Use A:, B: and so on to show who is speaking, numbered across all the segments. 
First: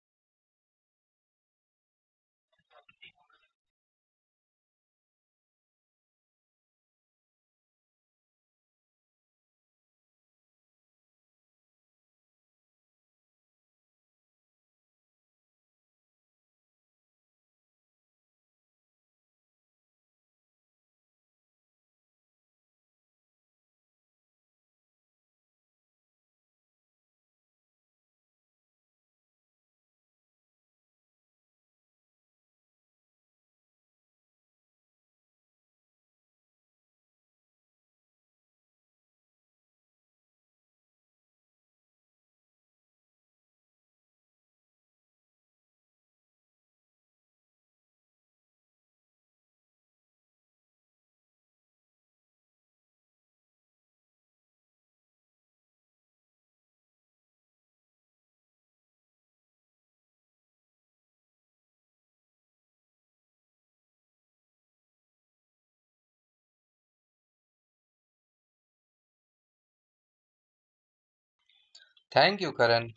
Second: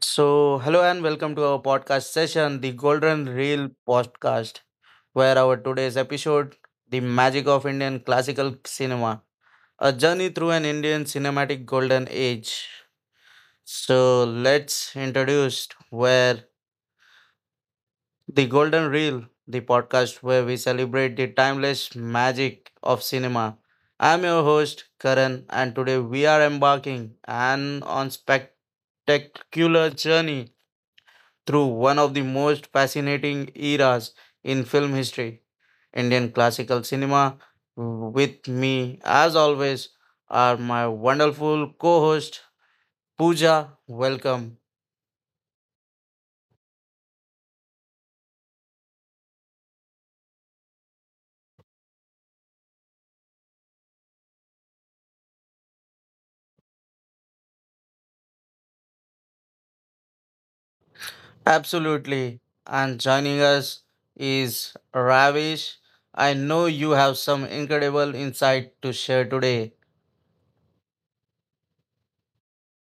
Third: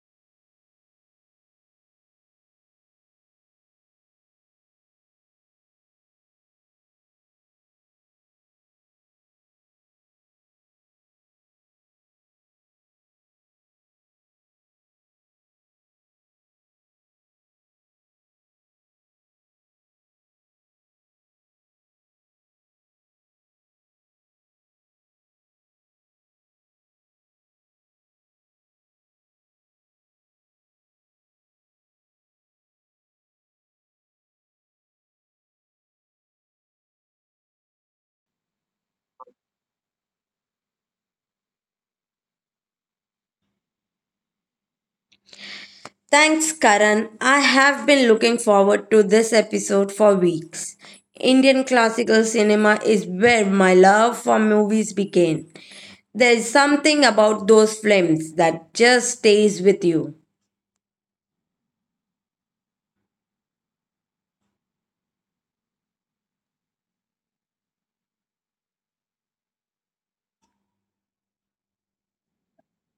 A: So, hello and welcome to our podcast session, the Golden Reel podcast, where our today's episode, The Magic of Indian Classical Cinema, a journey through an Indian cinematic golden age. So, let's introduce where the Golden Reel, the podcast where we celebrate the timeless magic of cinema. I'm your host, Karan, and today we are embarking an on spectacular journey through one of the most fascinating eras in film history, Indian classical cinema. With me, as always, are my wonderful co host, Pooja. Welcome.
B: Thanks, Karan. I have been looking forward to this episode for weeks. Indian classical cinema is where my love for movies began. There's something about those films that just stays with you.
A: Absolutely. And joining us is Ravish. I know you have some incredible insight to share today.
C: Thank you, Karan.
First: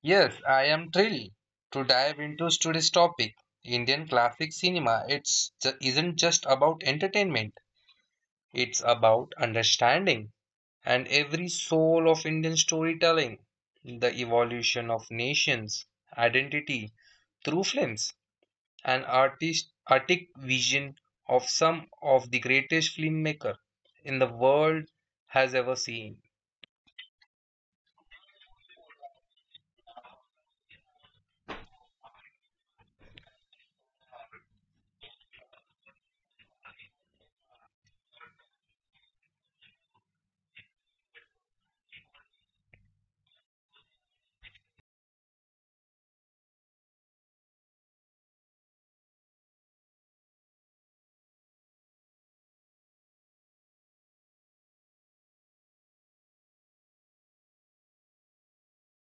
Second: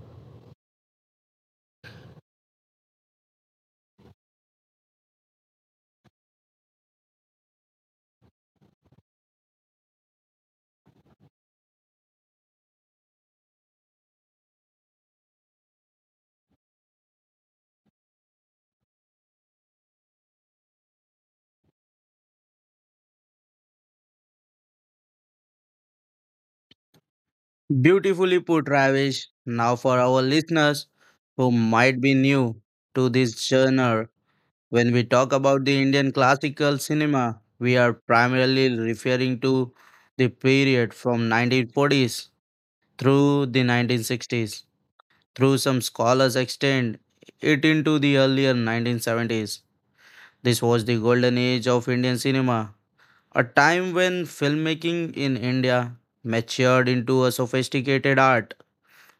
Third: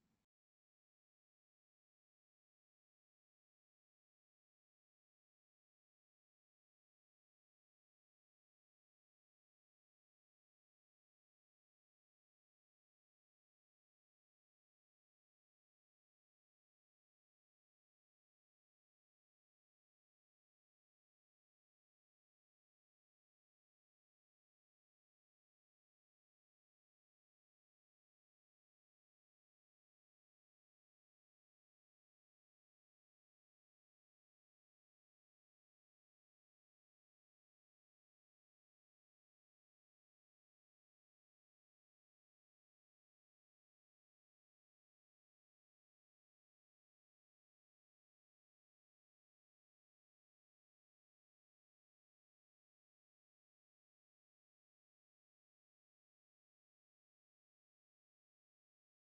C: Yes, I am thrilled to dive into today's topic. Indian classic cinema isn't just about entertainment. It's about understanding and every soul of Indian storytelling, the evolution of nations, identity through films, and artistic vision of some of the greatest filmmaker in the world has ever seen.
A: Beautifully put, Ravish. Now, for our listeners who might be new to this genre, when we talk about the Indian classical cinema, we are primarily referring to the period from 1940s through the 1960s. Through some scholars extend it into the earlier 1970s. This was the golden age of Indian cinema, a time when filmmaking in India matured into a sophisticated art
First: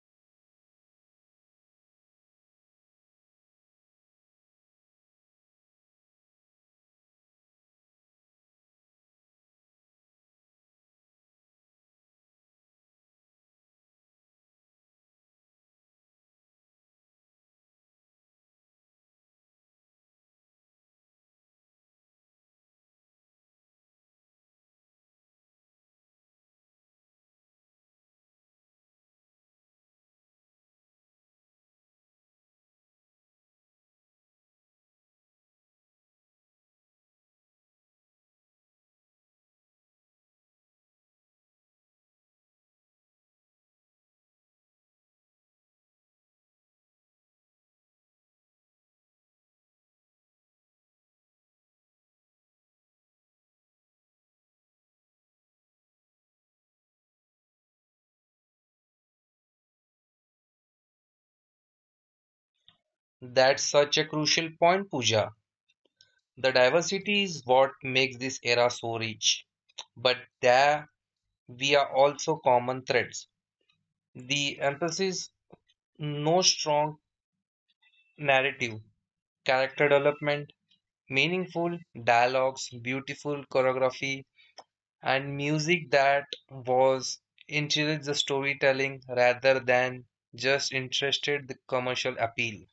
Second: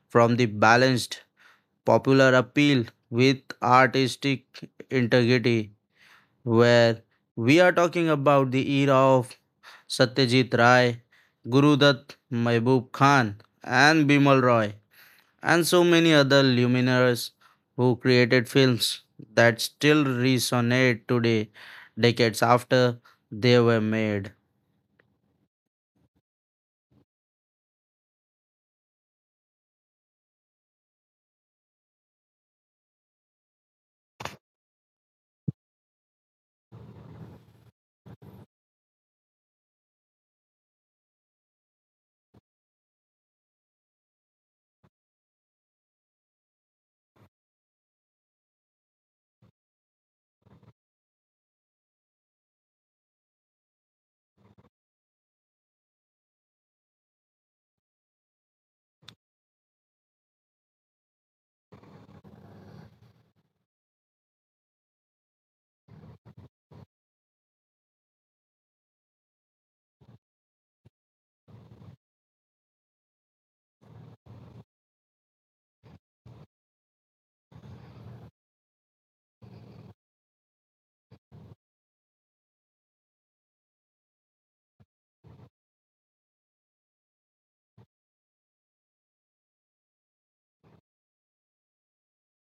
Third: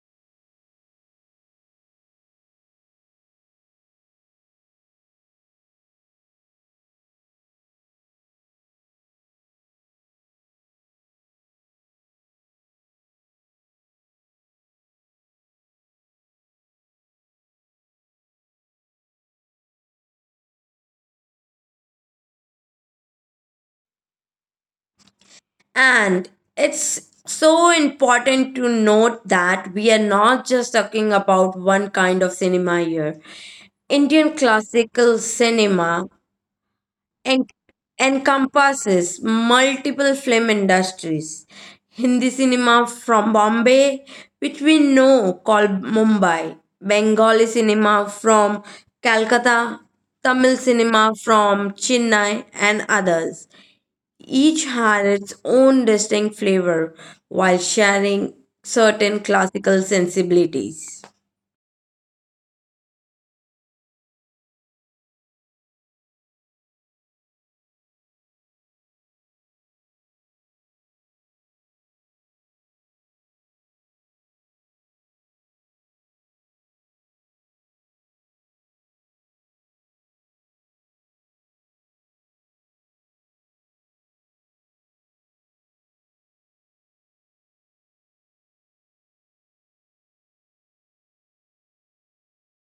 A: from the balanced popular appeal with artistic integrity where we are talking about the era of Satyajit Ray, Guru Dutt, Mehboob Khan, and Bimal Roy, and so many other luminaries who created films that still resonate today, decades after they were made.
B: And it's so important to note that we are not just talking about one kind of cinema here. Indian classical cinema en- encompasses multiple film industries. Hindi cinema from Bombay, which we know called Mumbai, Bengali cinema from Calcutta, Tamil cinema from Chennai, and others. Each had its own distinct flavor while sharing certain classical sensibilities.
C: That's such a crucial point, Pooja. The diversity is what makes this era so rich. But there we are also common threads. The emphasis, no strong narrative, character development, meaningful dialogues, beautiful choreography, and music that was encouraged the storytelling rather than just interested the commercial appeal.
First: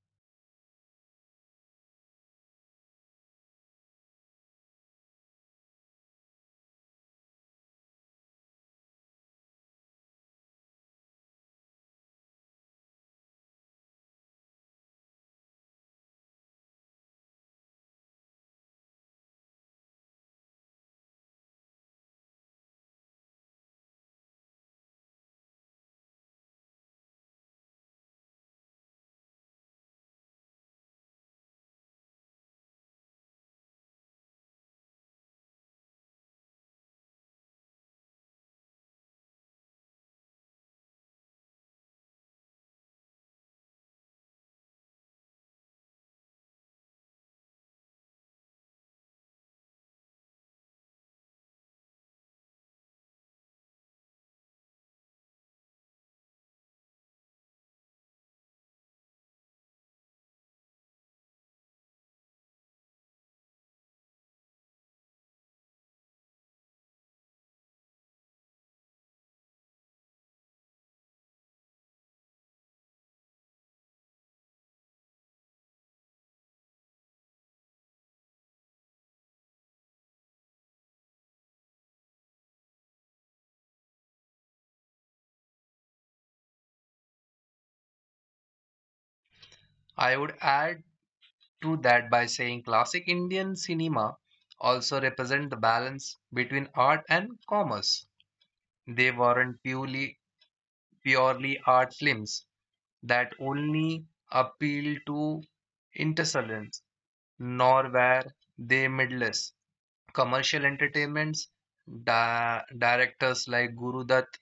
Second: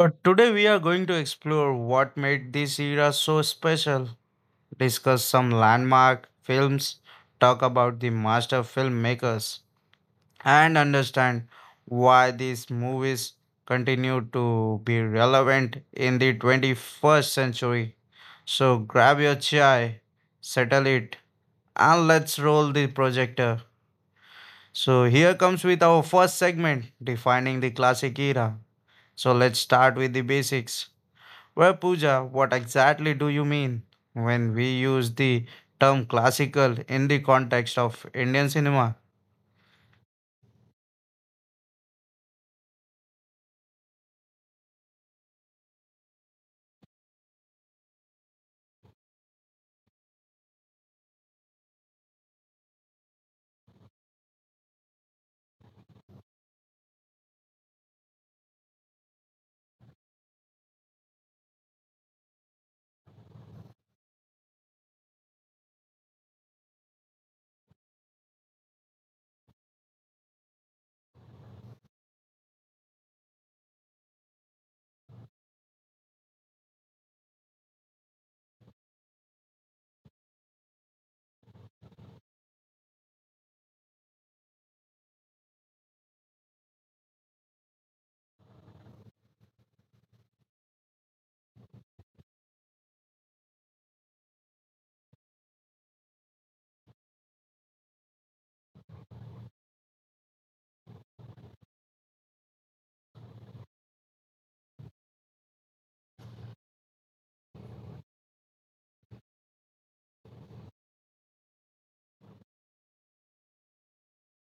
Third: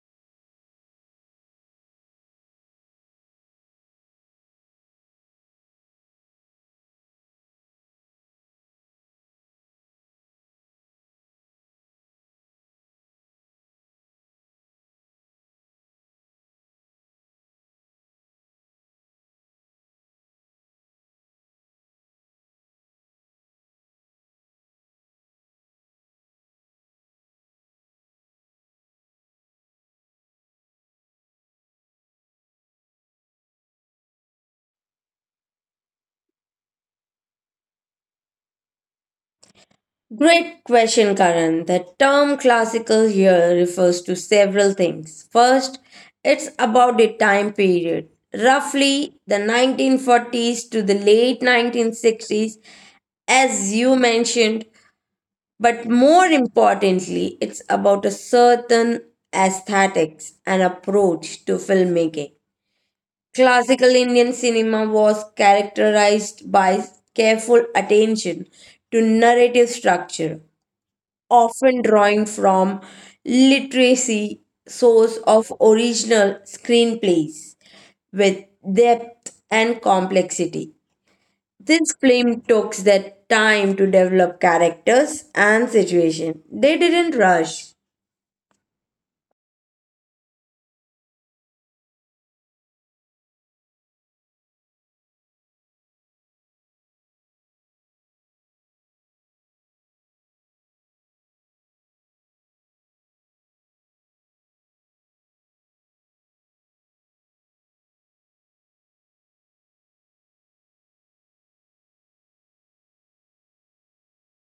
A: So today we are going to explore what made this era so special, discuss some landmark films, talk about the master filmmakers and understand why these movies continue to be relevant in the 21st century. So grab your chai, settle it, and let's roll the projector. So here comes with our first segment defining the classic era. So let's start with the basics. Well, Pooja, what exactly do you mean when we use the term classical in the context of Indian cinema?
B: Great question, Karan. The term classical here refers to several things. First, it's about the time period, roughly the 1940s to the late 1960s, as you mentioned, but more importantly, it's about a certain aesthetics and approach to filmmaking. Classical Indian cinema was characterized by careful attention to narrative structure often drawing from literacy source of original screenplays with depth and complexity. This film took the time to develop characters and situation. They didn't rush.
C: I would add to that by saying classic Indian cinema also represent the balance between art and commerce. They weren't purely art films that only appeal to intersulents, nor were they midless. Commercial entertainments, directors like Guru Dutt,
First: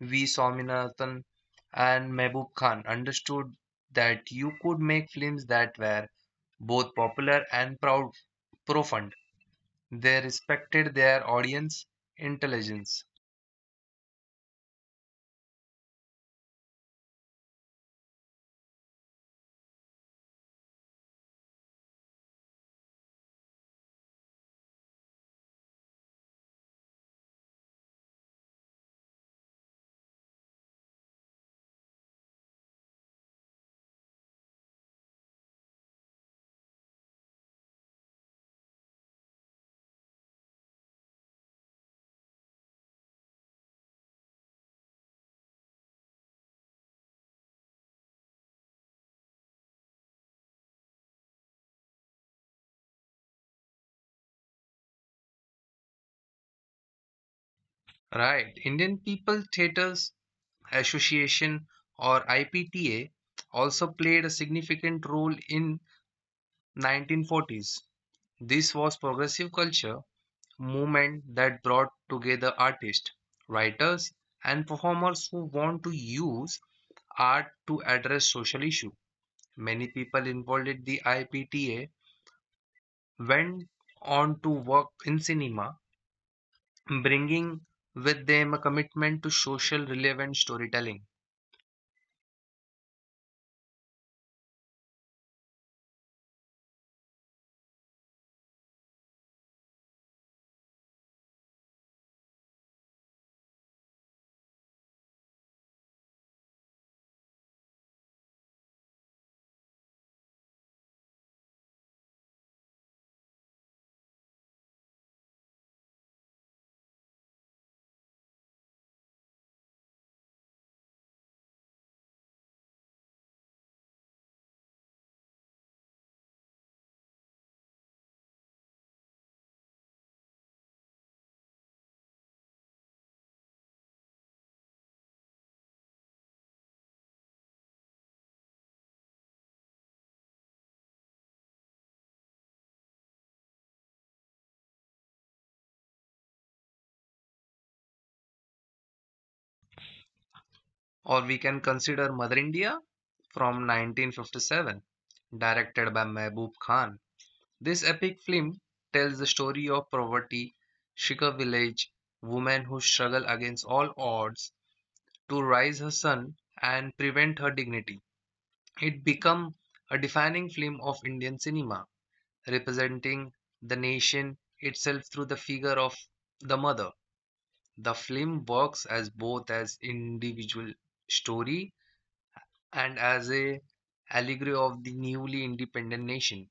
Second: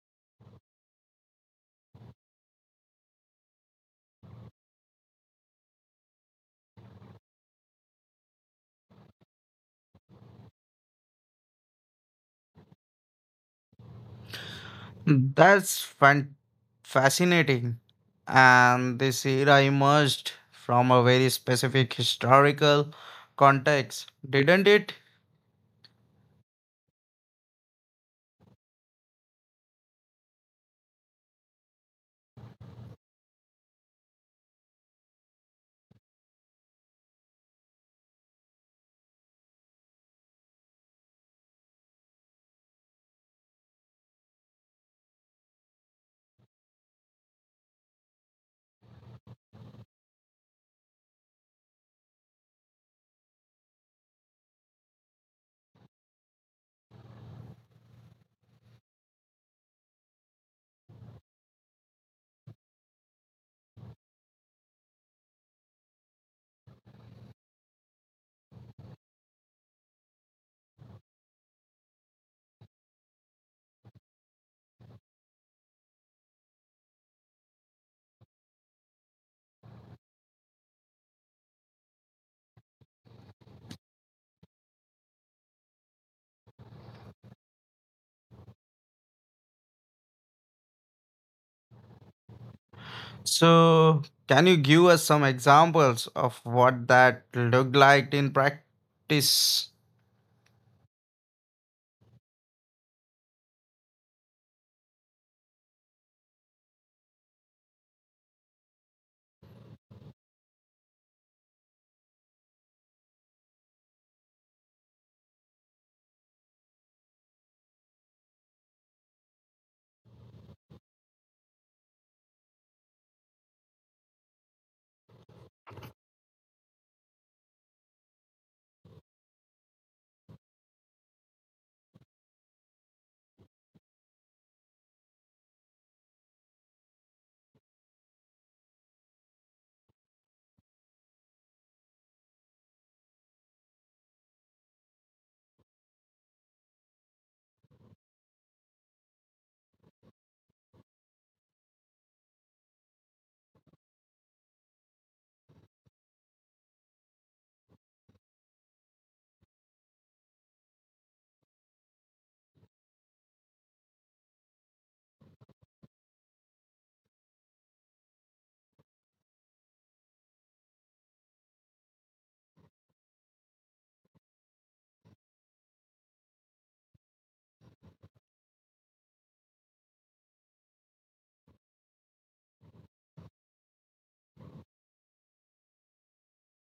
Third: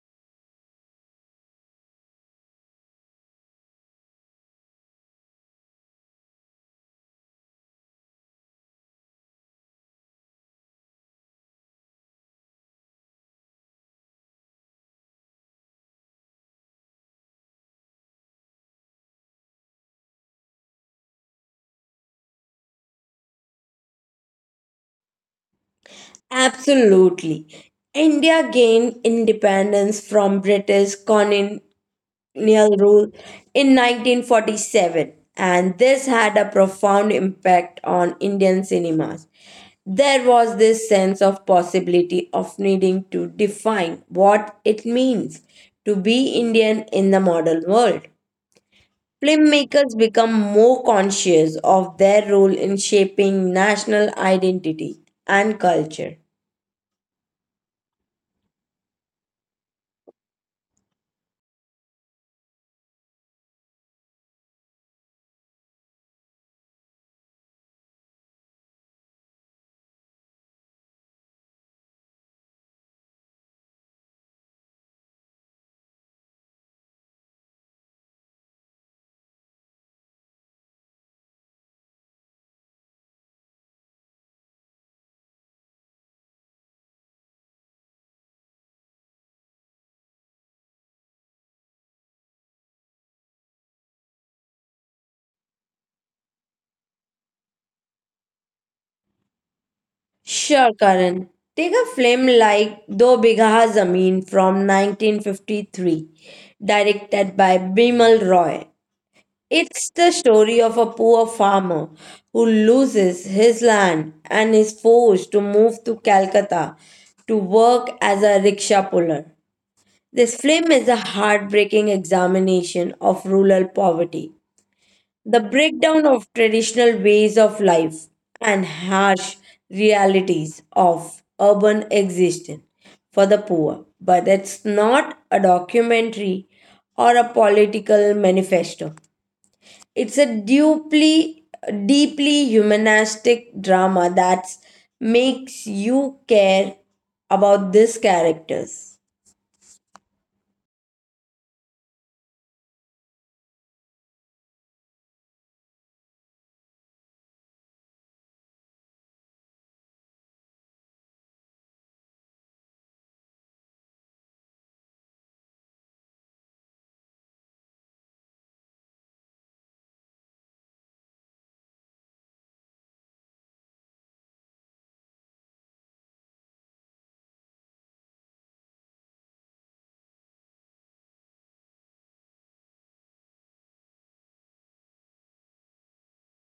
C: V. Swaminathan, and Mehboob Khan understood that you could make films that were both popular and profound. They respected their audience intelligence.
A: That's fan- fascinating. And this era emerged from a very specific historical context, didn't it?
B: Absolutely. India gained independence from British colonial rule in 1947, and this had a profound impact on Indian cinemas. There was this sense of possibility of needing to define what it means to be Indian in the modern world. Filmmakers become more conscious of their role in shaping national identity and culture.
C: Right. Indian people theaters Association or IPTA also played a significant role in 1940s. This was progressive culture movement that brought together artists, writers and performers who want to use art to address social issue. Many people involved in the IPTA went on to work in cinema, bringing with them a commitment to social relevant storytelling.
A: So, can you give us some examples of what that looked like in practice?
B: Sure, Karan. Take a film like Do Bigha Zameen from 1953, directed by Bimal Roy. It's the story of a poor farmer who loses his land and is forced to move to Calcutta to work as a rickshaw puller. This film is a heartbreaking examination of rural poverty, the breakdown of traditional ways of life, and harsh realities of urban existence for the poor. But it's not a documentary or a political manifesto. It's a deeply, deeply humanistic drama that makes you care about these characters.
C: Or we can consider Mother India from 1957, directed by Mehboob Khan. This epic film tells the story of poverty Shikar village woman who struggle against all odds to raise her son and prevent her dignity. It became a defining film of Indian cinema, representing the nation itself through the figure of the mother. The film works as both as individual story and as a allegory of the newly independent nation.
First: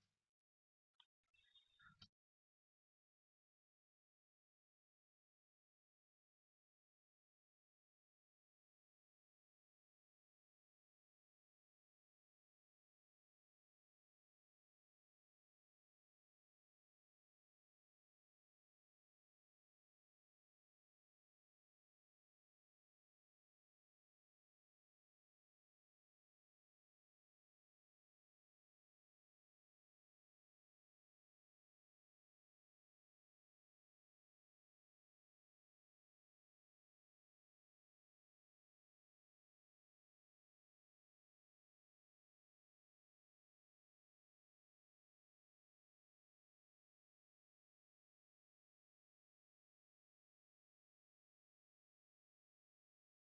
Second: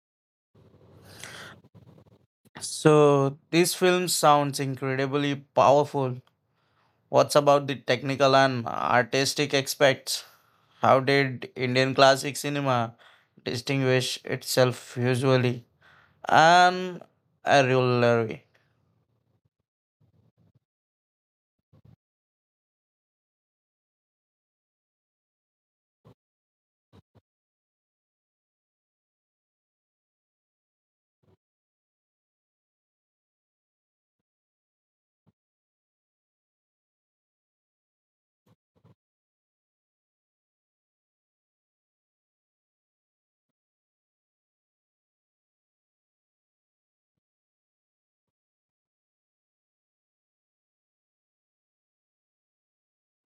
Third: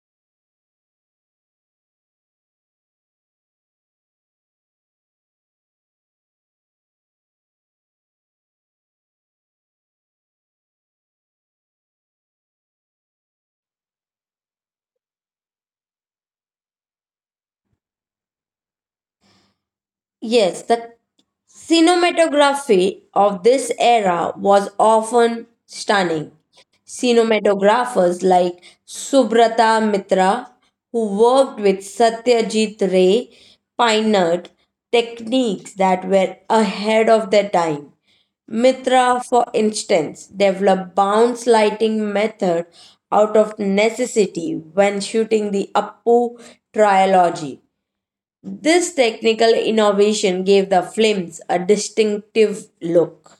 A: So, this film sounds incredibly powerful. What's about the technical and artistic aspects? How did Indian classic cinema distinguish itself usually? And a jewelry.
B: Yes, the cinematography of this era was often stunning. Cinematographers like Subrata Mitra, who worked with Satyajit Ray, pioneered techniques that were ahead of their time. Mitra, for instance, developed bounce lighting method out of necessity when shooting the Appu trilogy. This technical innovation gave the films a distinctive look.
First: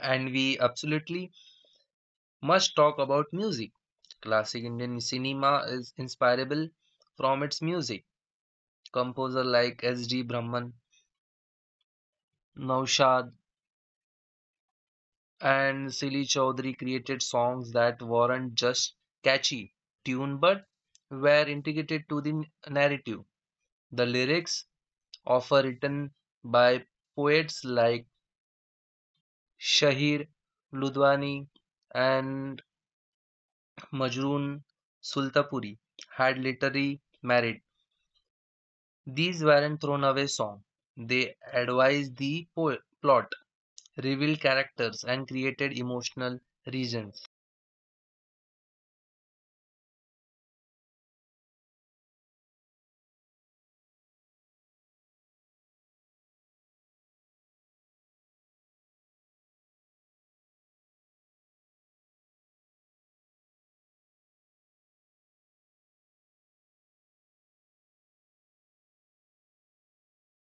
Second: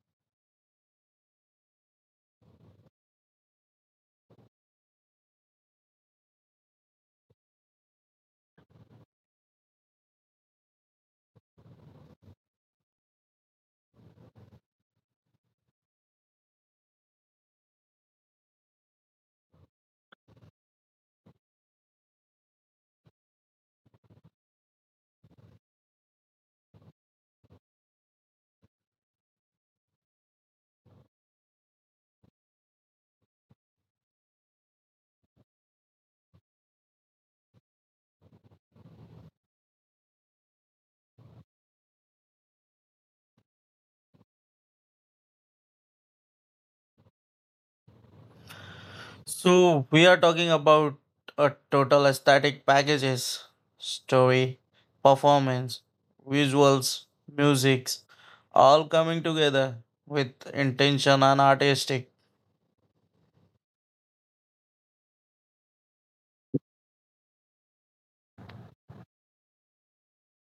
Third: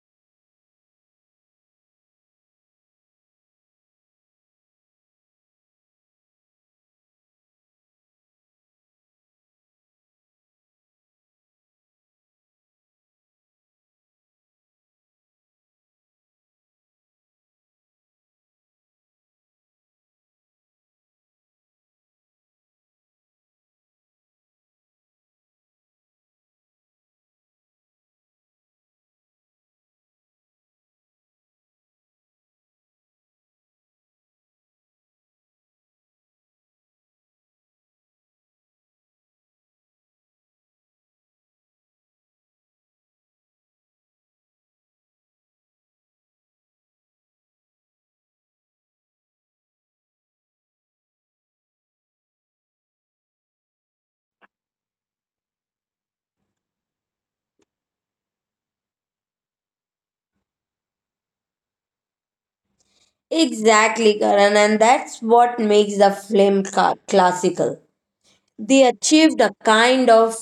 C: And we absolutely must talk about music. Classic Indian cinema is inspirable from its music. Composer like S.D. Brahman, Naushad, and Sili Chaudhary created songs that weren't just catchy tune but were integrated to the narrative. The lyrics, often written by poets like Shahir Ludwani, and Majroon Sultapuri had literally married. These weren't thrown away songs. They advised the plot, revealed characters, and created emotional reasons.
A: So we are talking about a total aesthetic packages, story, performance, visuals, musics, all coming together with intention and artistic.
B: Exactly, Karan, and that's what makes the film classical. They achieved a kind of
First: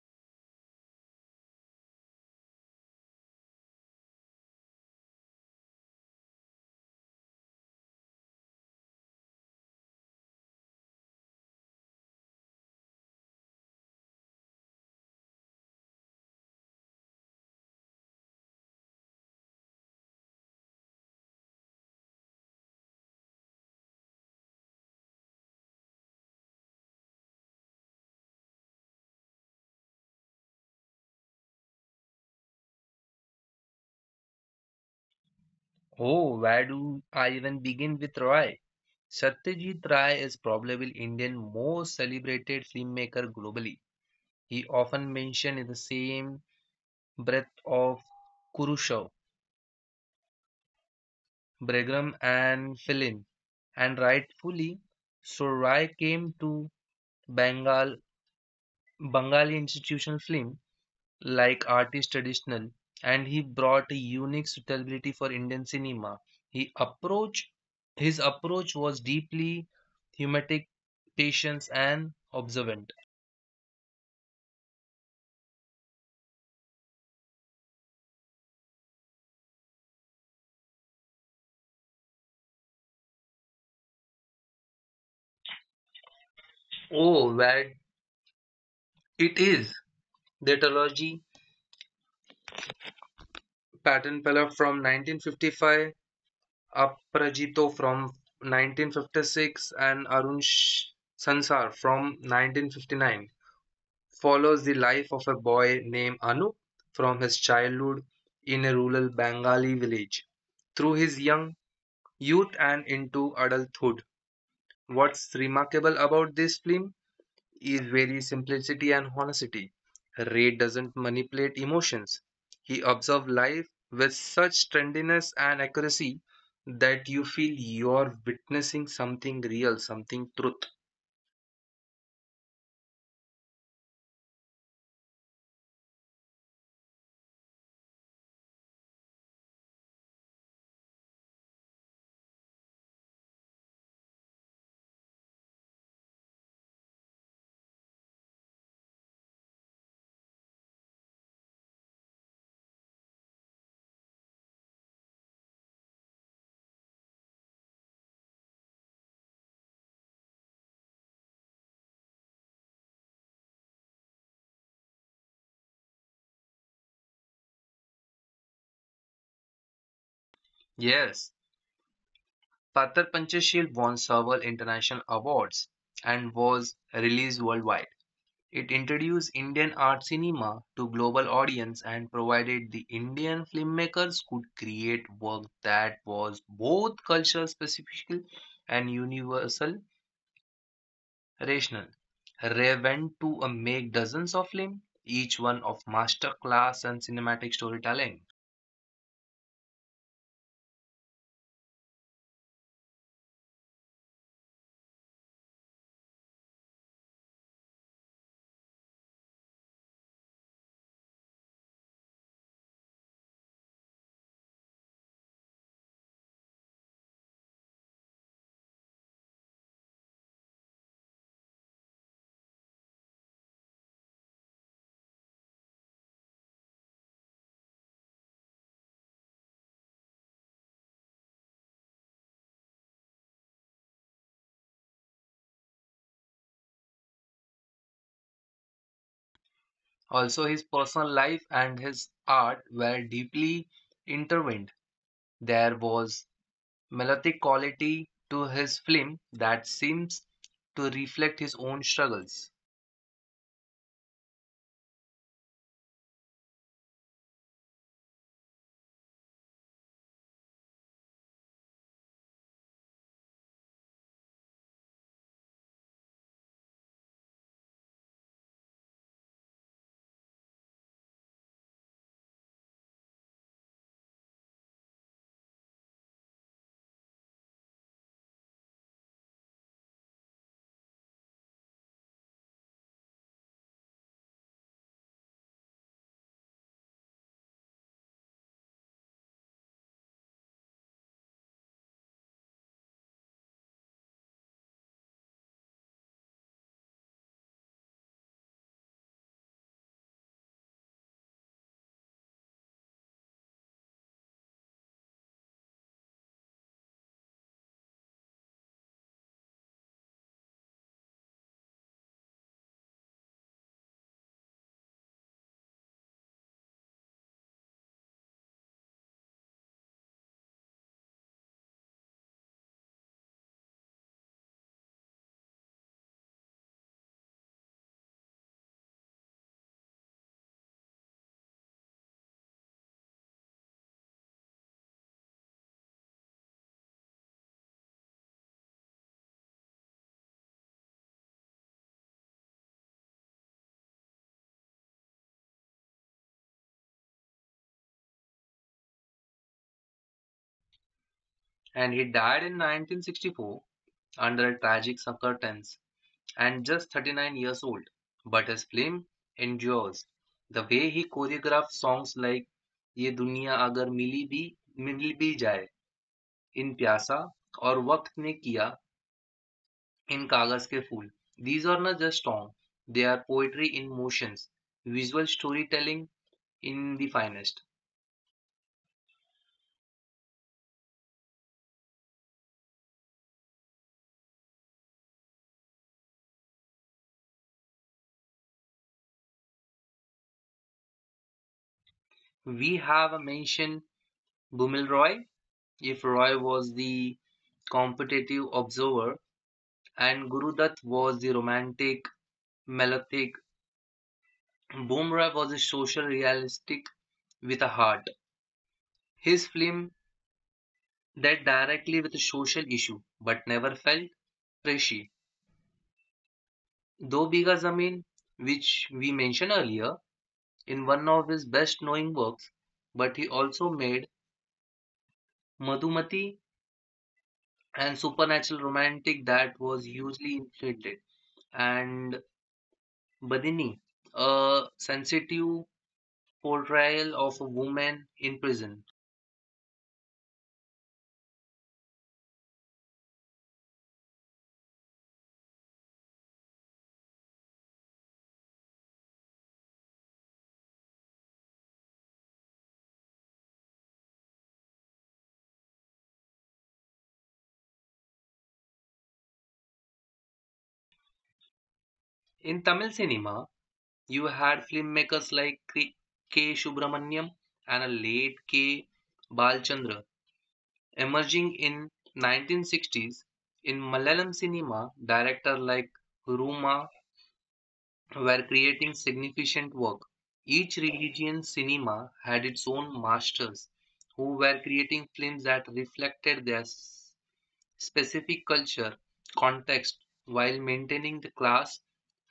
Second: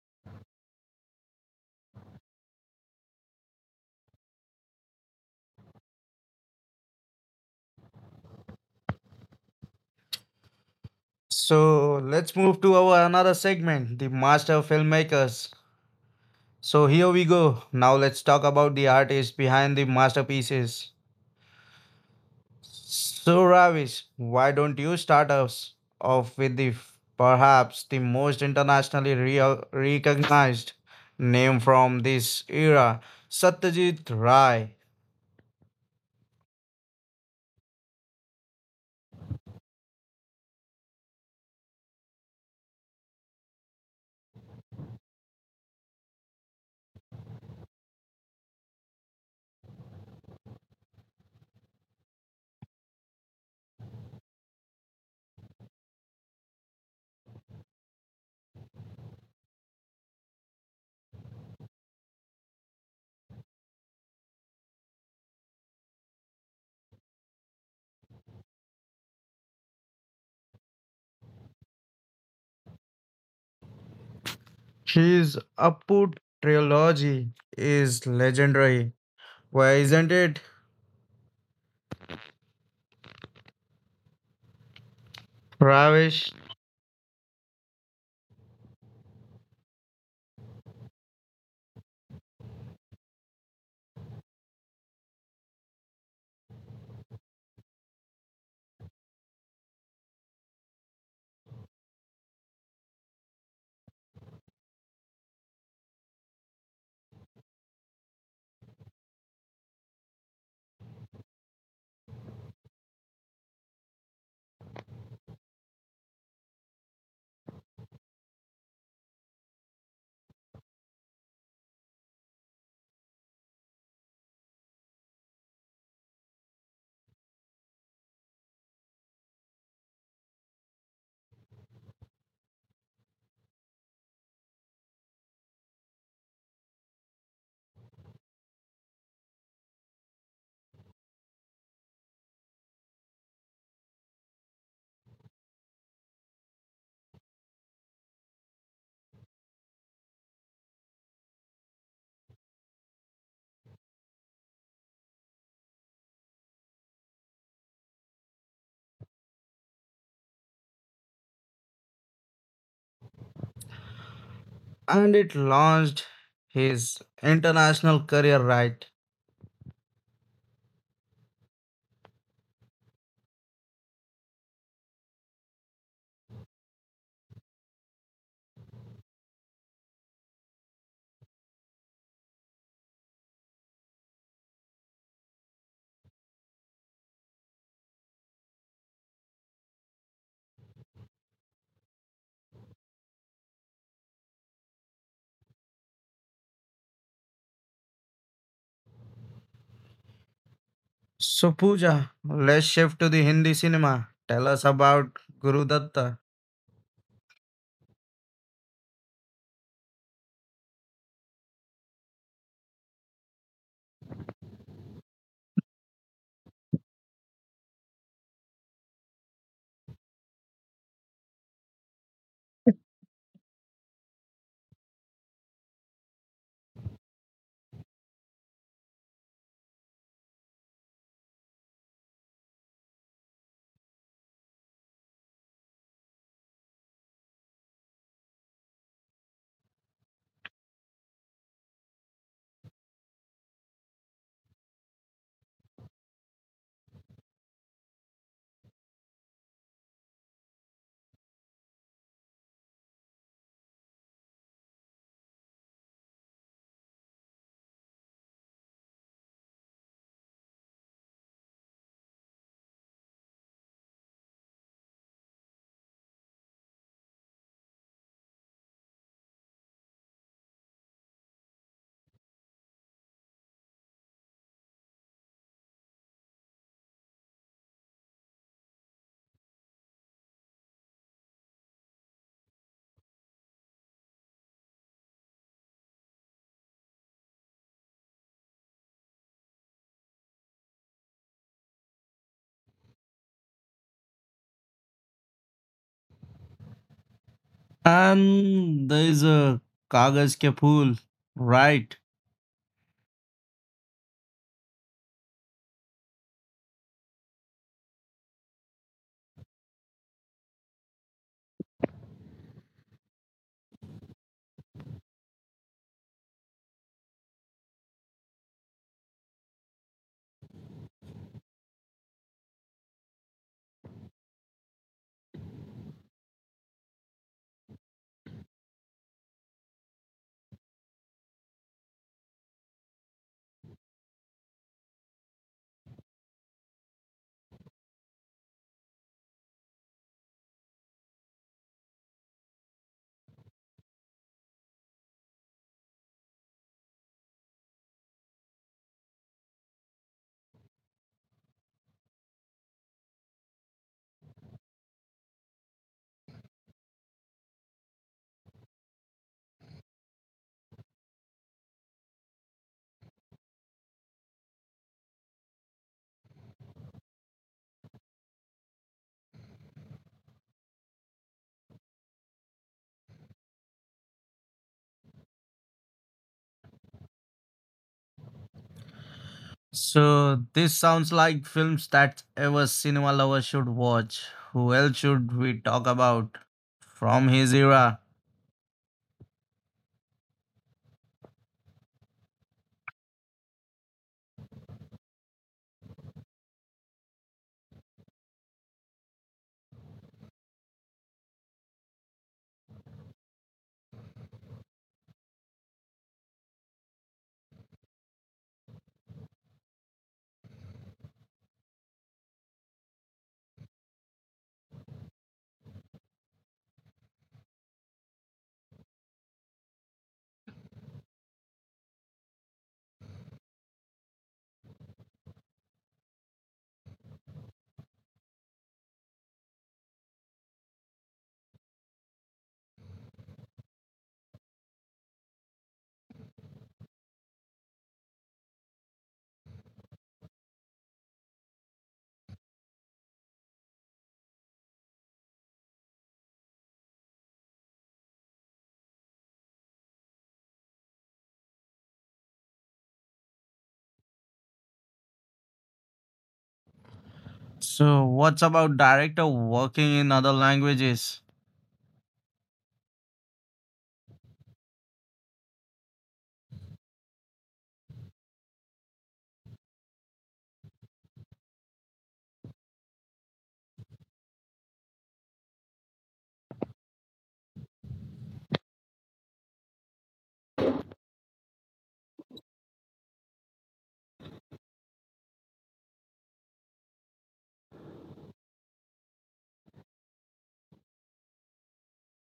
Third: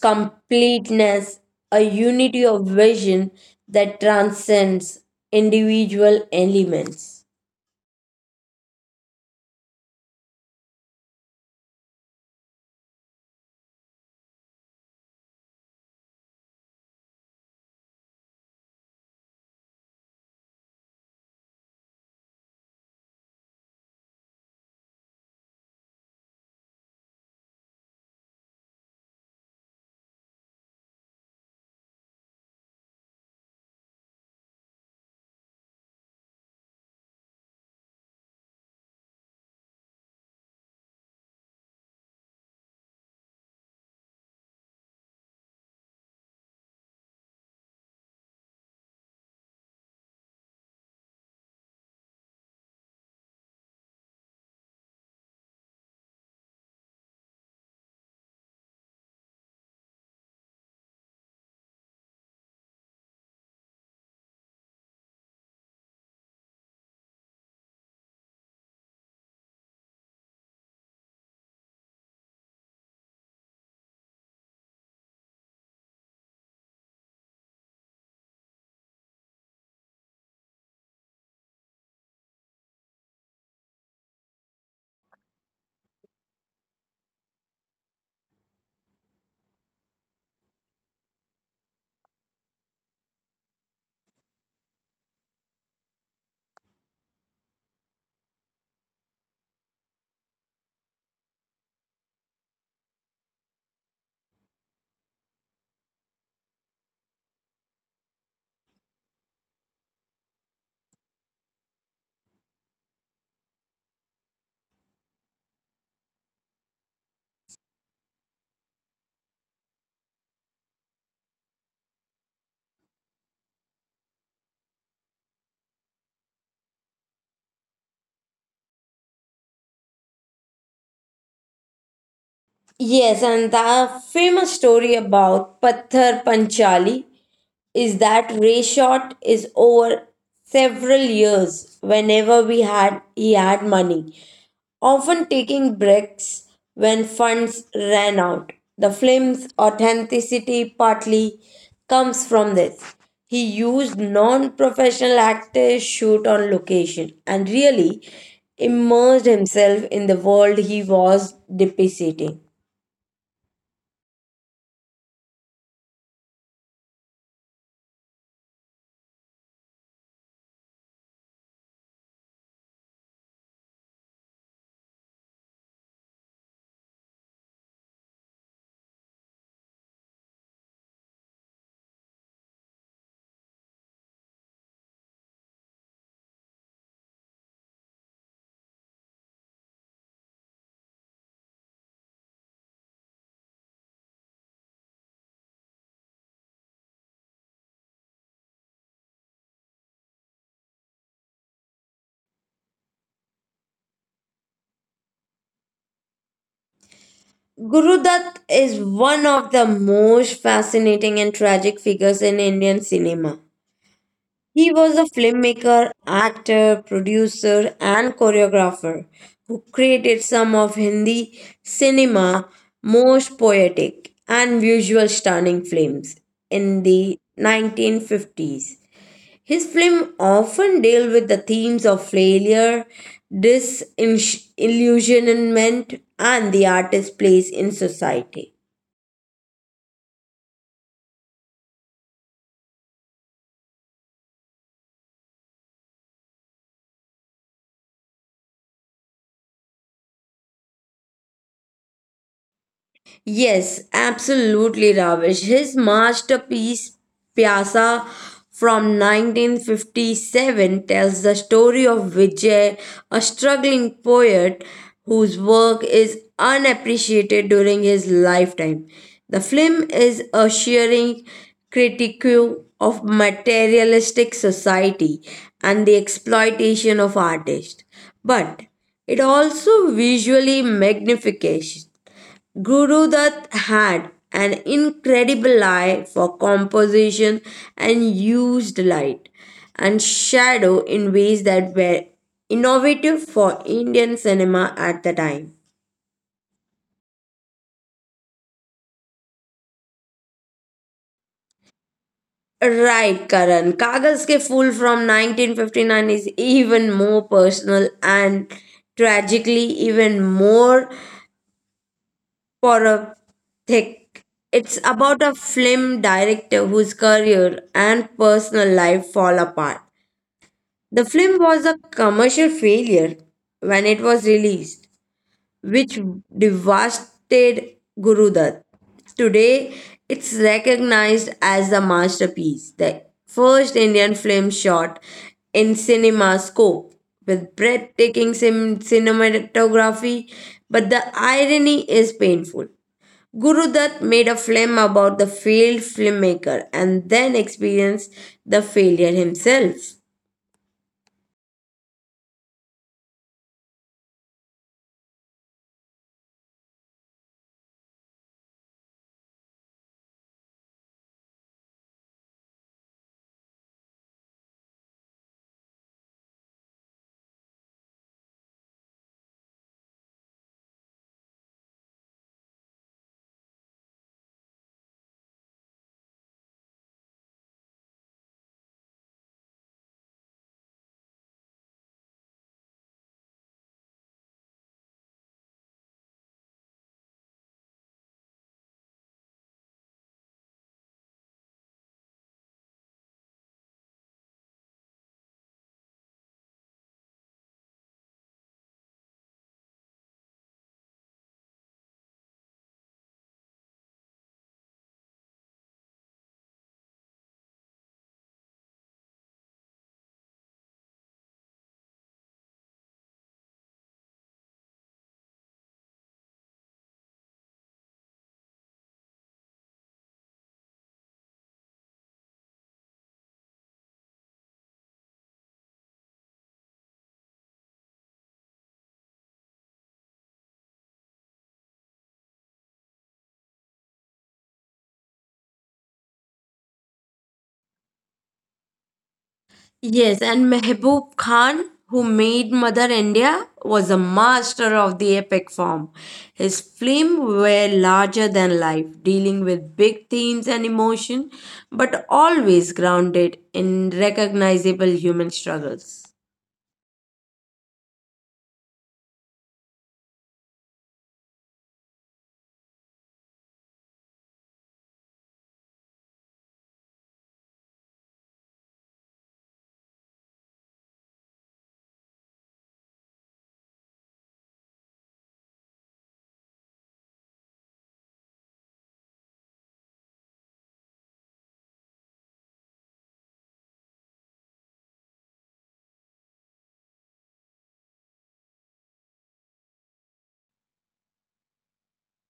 B: completeness, a unity of vision that transcends individual elements.
A: So let's move to our another segment, the master filmmakers. So here we go. Now let's talk about the artists behind the masterpieces. So, Ravish, why don't you start us off with perhaps the most internationally recognized name from this era, Satyajit Ray.
C: Oh, where do I even begin with Roy? Satyajit Ray is probably Indian most celebrated filmmaker globally. He often mentioned in the same breath of Khrushchev, Bregram and Filin, and rightfully so Ray came to Bengal, Bengali institutional film like art is traditional and he brought a unique suitability for Indian cinema. He approach His approach was deeply thematic, patient and observant.
A: His Appu trilogy is legendary. Why isn't it, Ravish?
C: Oh, where it is the trilogy Pattern Pella from 1955, Aprajito from 1956 and Sansar from 1959. Follows the life of a boy named Anu from his childhood in a rural Bengali village through his young youth and into adulthood. What's remarkable about this film is very simplicity and honesty. Ray doesn't manipulate emotions. He observes life with such tenderness and accuracy that you feel you're witnessing something real, something truth.
B: Yes, and the famous story about Patthar Panchali is that Ray shot is over several years whenever we had he had money, often taking breaks when funds ran out. The film's authenticity partly comes from this. He used non-professional actors, shoot on location, and really immersed himself in the world he was depicting.
A: And it launched his international career right.
C: Yes, Sattar Panchasheel won several international awards and was released worldwide. It introduced Indian art cinema to global audience and provided the Indian filmmakers could create work that was both cultural specific and universal rational. Ray went to make dozens of films, each one of master class and cinematic storytelling.
A: So, Pooja, let's shift to the Hindi cinema. Tell us about Guru Datta.
B: Gurudutt is one of the most fascinating and tragic figures in Indian cinema. He was a filmmaker, actor, producer, and choreographer who created some of Hindi cinema most poetic and visual stunning films in the 1950s. His films often deal with the themes of failure, disillusionment, and the artist's place in society.
C: Also, his personal life and his art were deeply intertwined. There was melodic quality to his film that seems to reflect his own struggles.
B: Yes, absolutely, Ravish. His masterpiece, Pyasa, from 1957, tells the story of Vijay, a struggling poet whose work is unappreciated during his lifetime. The film is a shearing critique of materialistic society and the exploitation of artists, but it also visually magnification Guru Dutt had an incredible eye for composition and used light and shadow in ways that were innovative for Indian cinema at the time.
A: And there's a Kagas ke Phool, right?
B: Right, Karan. Kagas Ke Fool from 1959 is even more personal and tragically even more porothic. It's about a film director whose career and personal life fall apart. The film was a commercial failure when it was released, which devastated Guru Dutt. Today, it's recognized as the masterpiece, the first Indian film shot in cinema scope with breathtaking cinematography. But the irony is painful. Guru Dutt made a film about the failed filmmaker and then experienced the failure himself.
C: And he died in 1964 under tragic circumstances and just 39 years old. But his film endures. The way he choreographed songs like ये दुनिया अगर मिली भी मिल भी जाए इन प्यासा और वक्त ने किया इन कागज के फूल, these are not just songs; they are poetry in motions, visual storytelling in the finest.
A: So this sounds like films that ever cinema lover should watch. Who else should we talk about from his era?
C: We have mentioned mention Bhumilroy, if Roy was the competitive observer and Gurudutt was the romantic, melodic. Bhumilroy was a social realistic with a heart. His film dealt directly with a social issue but never felt preachy. Do Biga Zameen, which we mentioned earlier, in one of his best knowing works, but he also made Madhumati and supernatural romantic that was hugely inflated, and Badini, a sensitive portrayal of a woman in prison.
B: Yes, and Mehboob Khan, who made Mother India, was a master of the epic form. His films were larger than life, dealing with big themes and emotion, but always grounded in recognizable human struggles.
A: So what's about director working in other languages?
C: In Tamil cinema, you had filmmakers like K. K. Subramaniam and a late K. Balchandra emerging in 1960s. In Malayalam cinema, directors like Ruma were creating significant work. Each religion cinema had its own masters who were creating films that reflected their specific culture context while maintaining the class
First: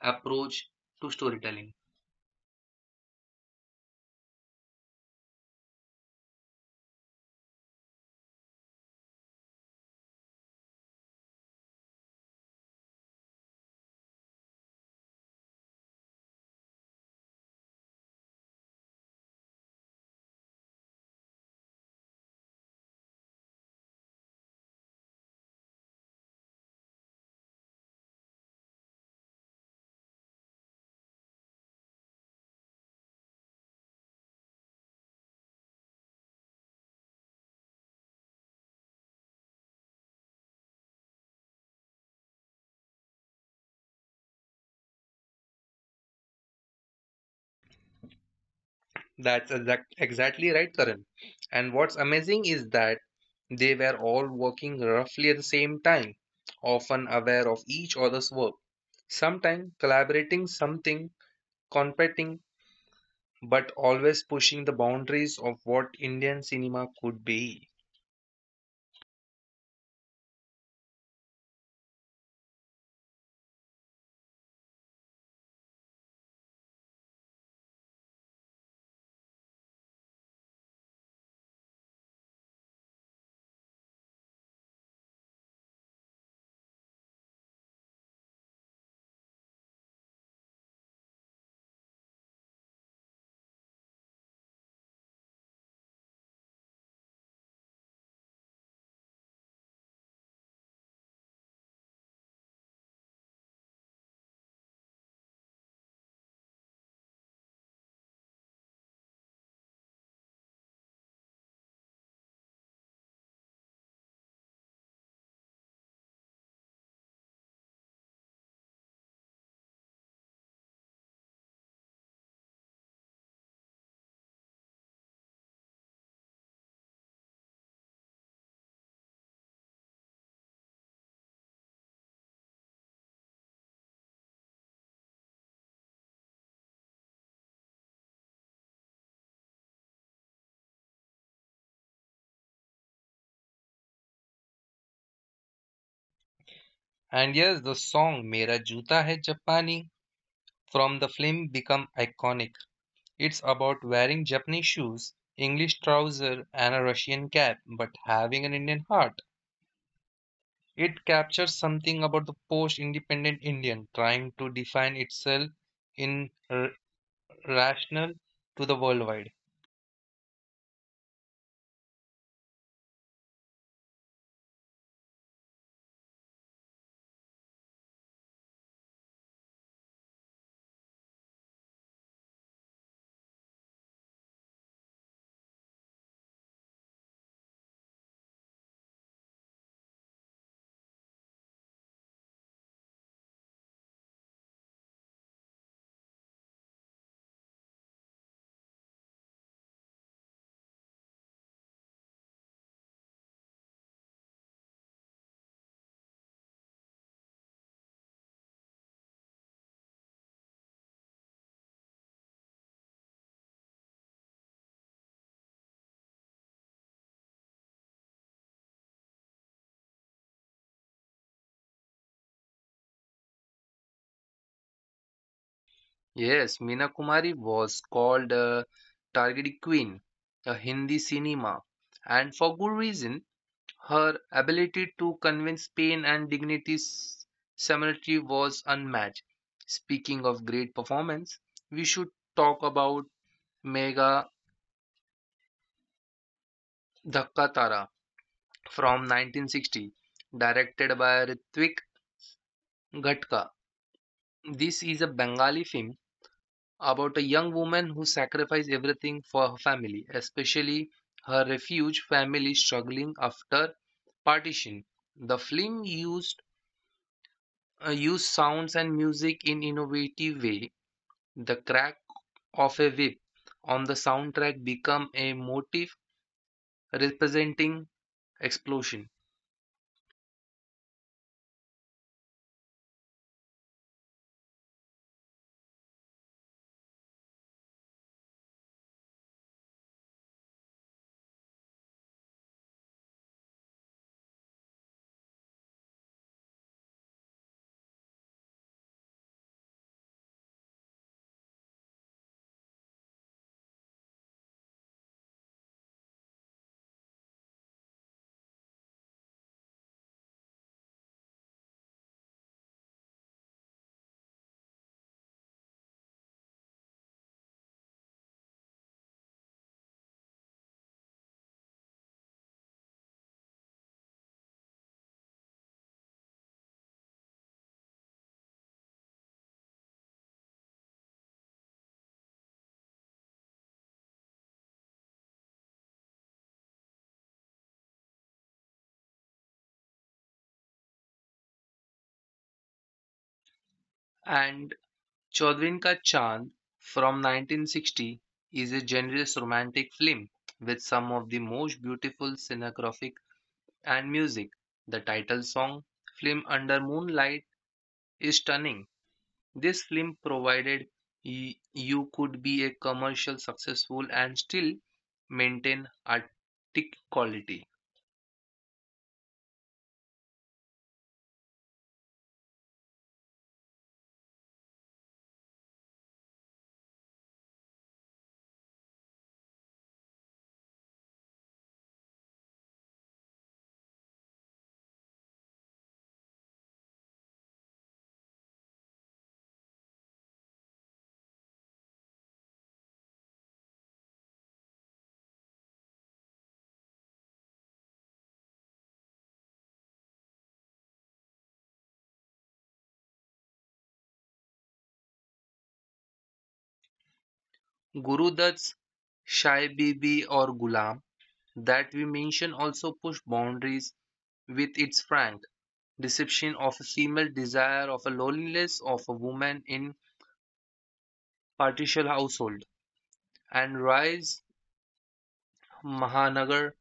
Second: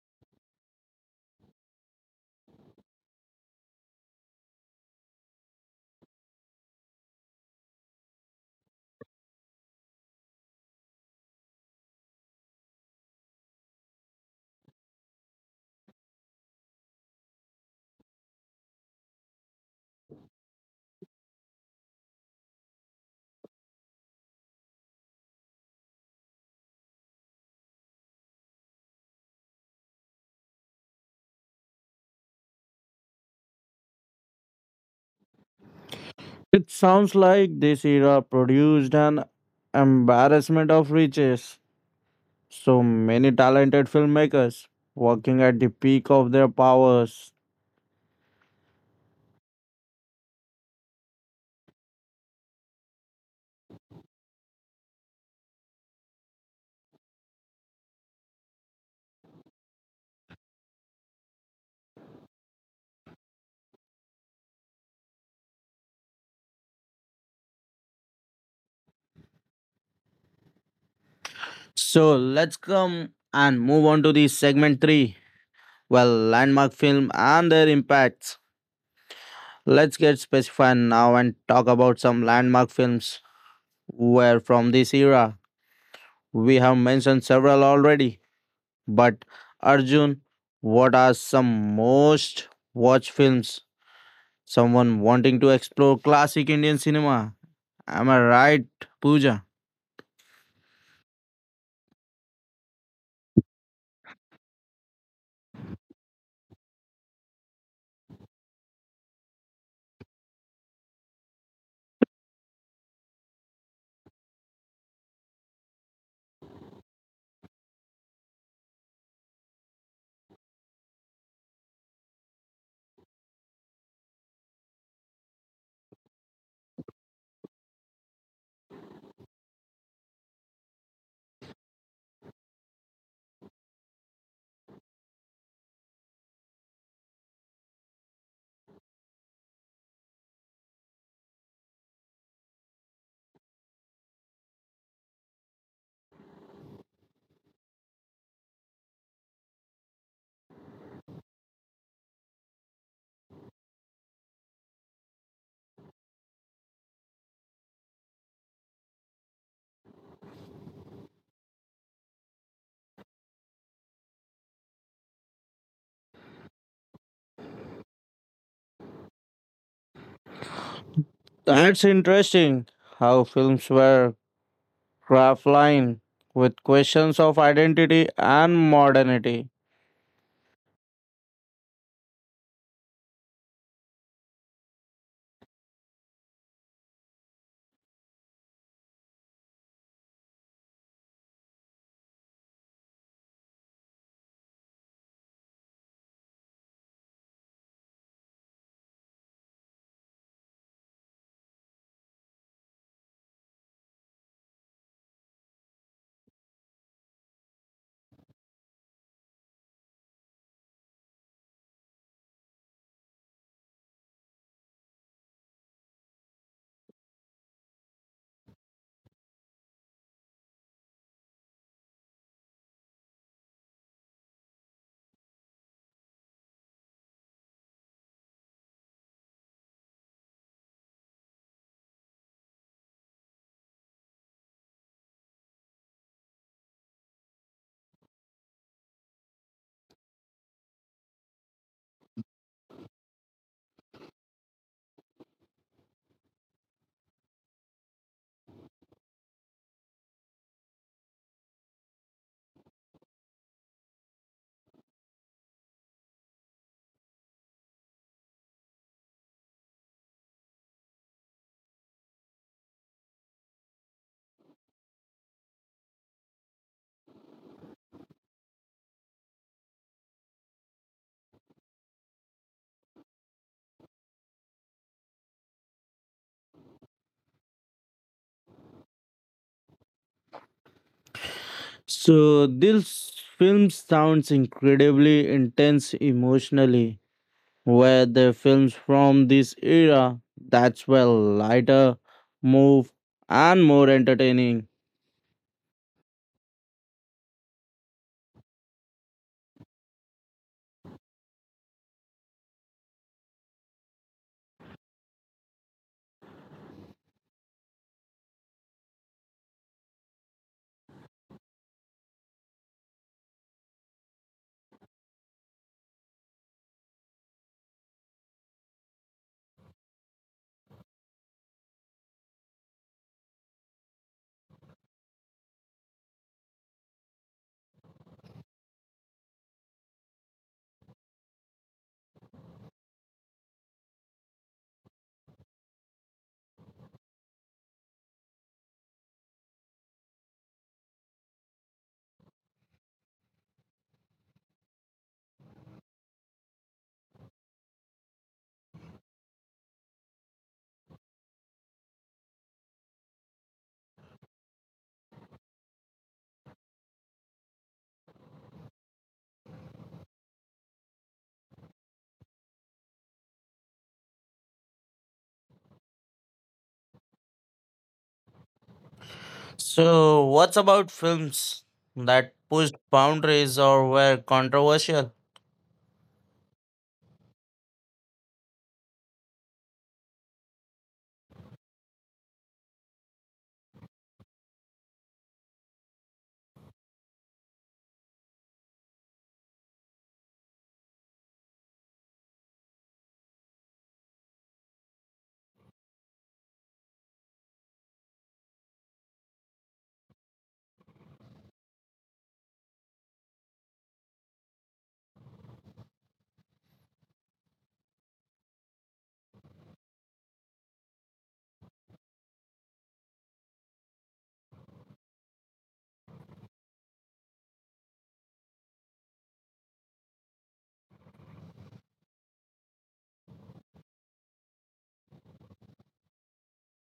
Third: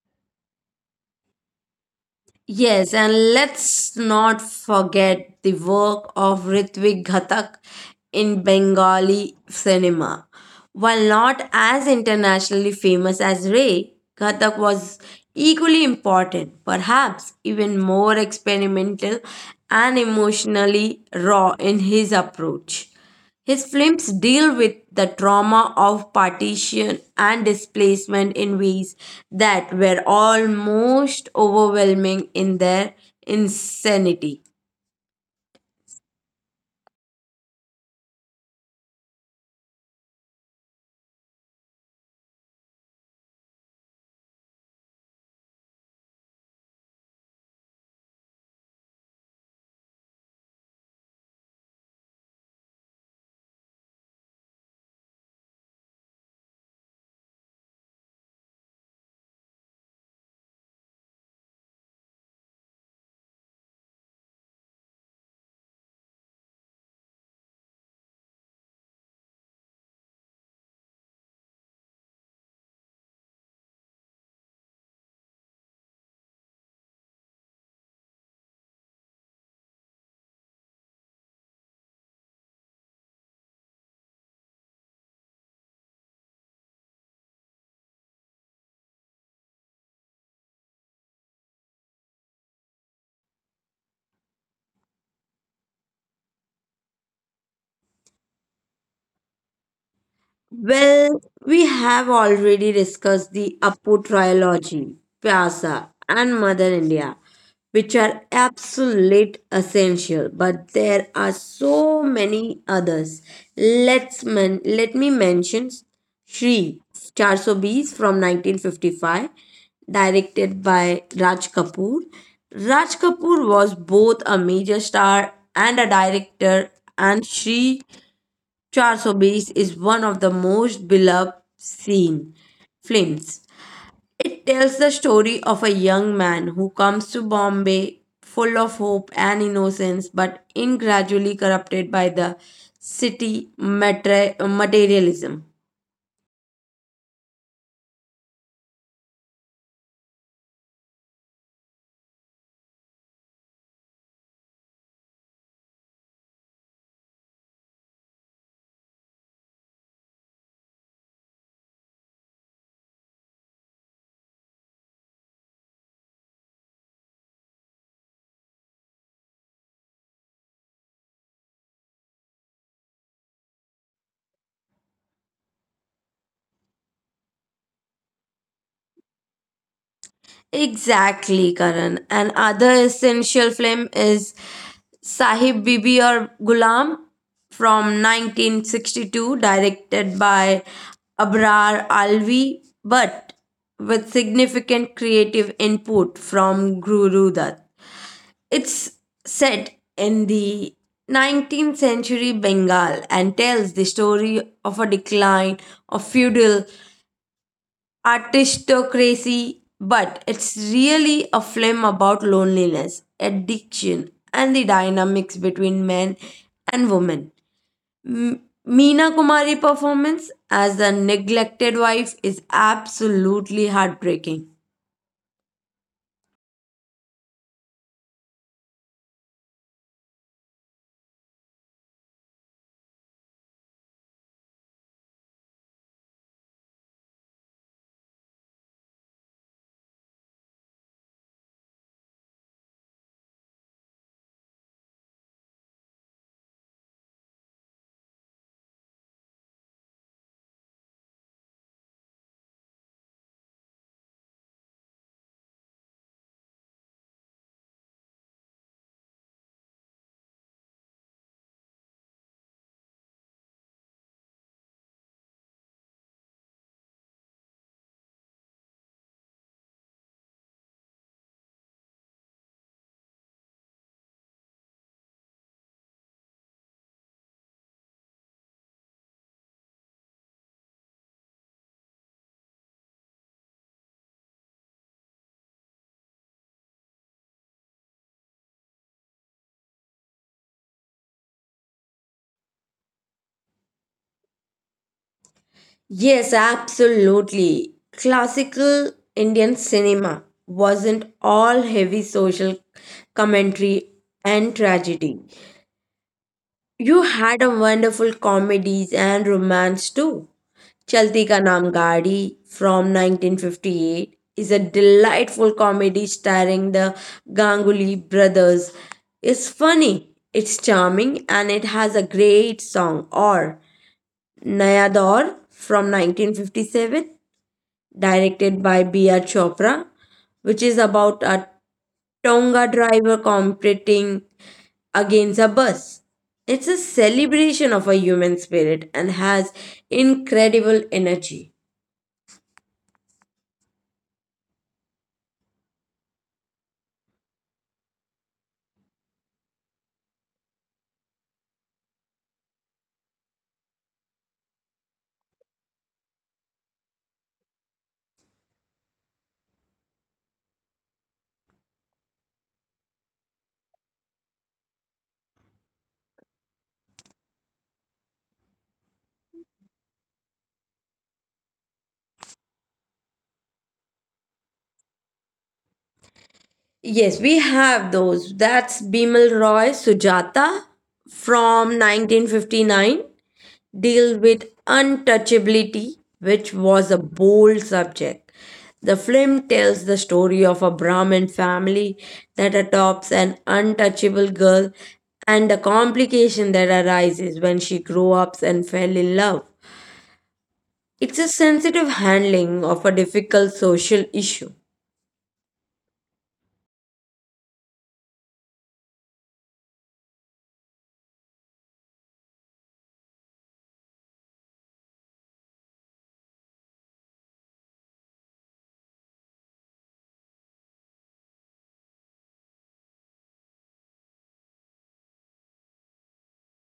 C: approach to storytelling.
B: Yes, and let's not forget the work of Ritwik Ghatak in Bengali cinema. While not as internationally famous as Ray, Ghatak was equally important, perhaps even more experimental and emotionally raw in his approach. His films deal with the trauma of partition and displacement in ways that were almost overwhelming in their insanity.
A: It sounds like this era produced an embarrassment of riches. So many talented filmmakers working at the peak of their powers.
C: That's exactly right, Karan. And what's amazing is that they were all working roughly at the same time, often aware of each other's work, sometimes collaborating something, competing, but always pushing the boundaries of what Indian cinema could be.
A: So let's come and move on to the segment three. Well, landmark film and their impacts. Let's get specified now and talk about some landmark films were from this era. We have mentioned several already, but Arjun, what are some most watched films? Someone wanting to explore classic Indian cinema. Am I right, Pooja?
B: Well, we have already discussed the Appu trilogy, Pyasa, and Mother India, which are absolute essential, but there are so many others. Let me mention Shri 420 from 1955, directed by Raj Kapoor. Raj Kapoor was both a major star and a director, and Shri Charsobis is one of the most beloved scene films. It tells the story of a young man who comes to Bombay full of hope and innocence but in gradually corrupted by the city materialism.
C: And yes, the song Mera Juta Hai Japani from the film became iconic. It's about wearing Japanese shoes, English trouser, and a Russian cap, but having an Indian heart. It captures something about the post independent Indian trying to define itself in rational to the worldwide.
A: That's interesting. How films were craft line with questions of identity and modernity.
B: Exactly, Karan. And other essential film is Sahib Bibi or Gulam from 1962, directed by Abrar Alvi, but with significant creative input from Guru Dutt. It's set in the 19th century Bengal and tells the story of a decline of feudal artistocracy, but it's really a film about loneliness, addiction, and the dynamics between men and women. M- Meena Kumari performance as the neglected wife is absolutely heartbreaking.
C: Yes, Meena Kumari was called a targeted queen, a Hindi cinema, and for good reason. Her ability to convince pain and dignity's similarity was unmatched. Speaking of great performance, we should talk about Mega Dhakka Tara from 1960, directed by Ritwik Ghatka. This is a Bengali film about a young woman who sacrificed everything for her family, especially her refuge family struggling after partition. The film used use sounds and music in innovative way. The crack of a whip on the soundtrack become a motif representing explosion.
A: So this film sounds incredibly intense emotionally, where the films from this era that's well lighter, move and more entertaining.
B: Yes, absolutely. Classical Indian cinema wasn't all heavy social commentary and tragedy. You had a wonderful comedies and romance too. Chalti Ka Naam Gaadi from 1958 is a delightful comedy starring the Ganguly brothers. It's funny, it's charming, and it has a great song. Or Naya Daur from 1957, directed by B.R. Chopra, which is about a Tonga driver competing against a bus. It's a celebration of a human spirit and has incredible energy.
C: And Chaudhwin Ka Chand from 1960 is a generous romantic film with some of the most beautiful cinematographic and music. The title song, Film Under Moonlight, is stunning. This film provided you could be a commercial successful and still maintain artistic quality.
A: So what's about films that pushed boundaries or were controversial?
B: Yes, we have those. That's Bimal Roy Sujata from 1959, deal with untouchability, which was a bold subject. The film tells the story of a Brahmin family that adopts an untouchable girl and the complication that arises when she grew up and fell in love. It's a sensitive handling of a difficult social issue.
C: Guru Dutt's Shai Bibi or Gulam that we mention also pushed boundaries with its frank deception of a female desire of a loneliness of a woman in partial household and rise mahanagar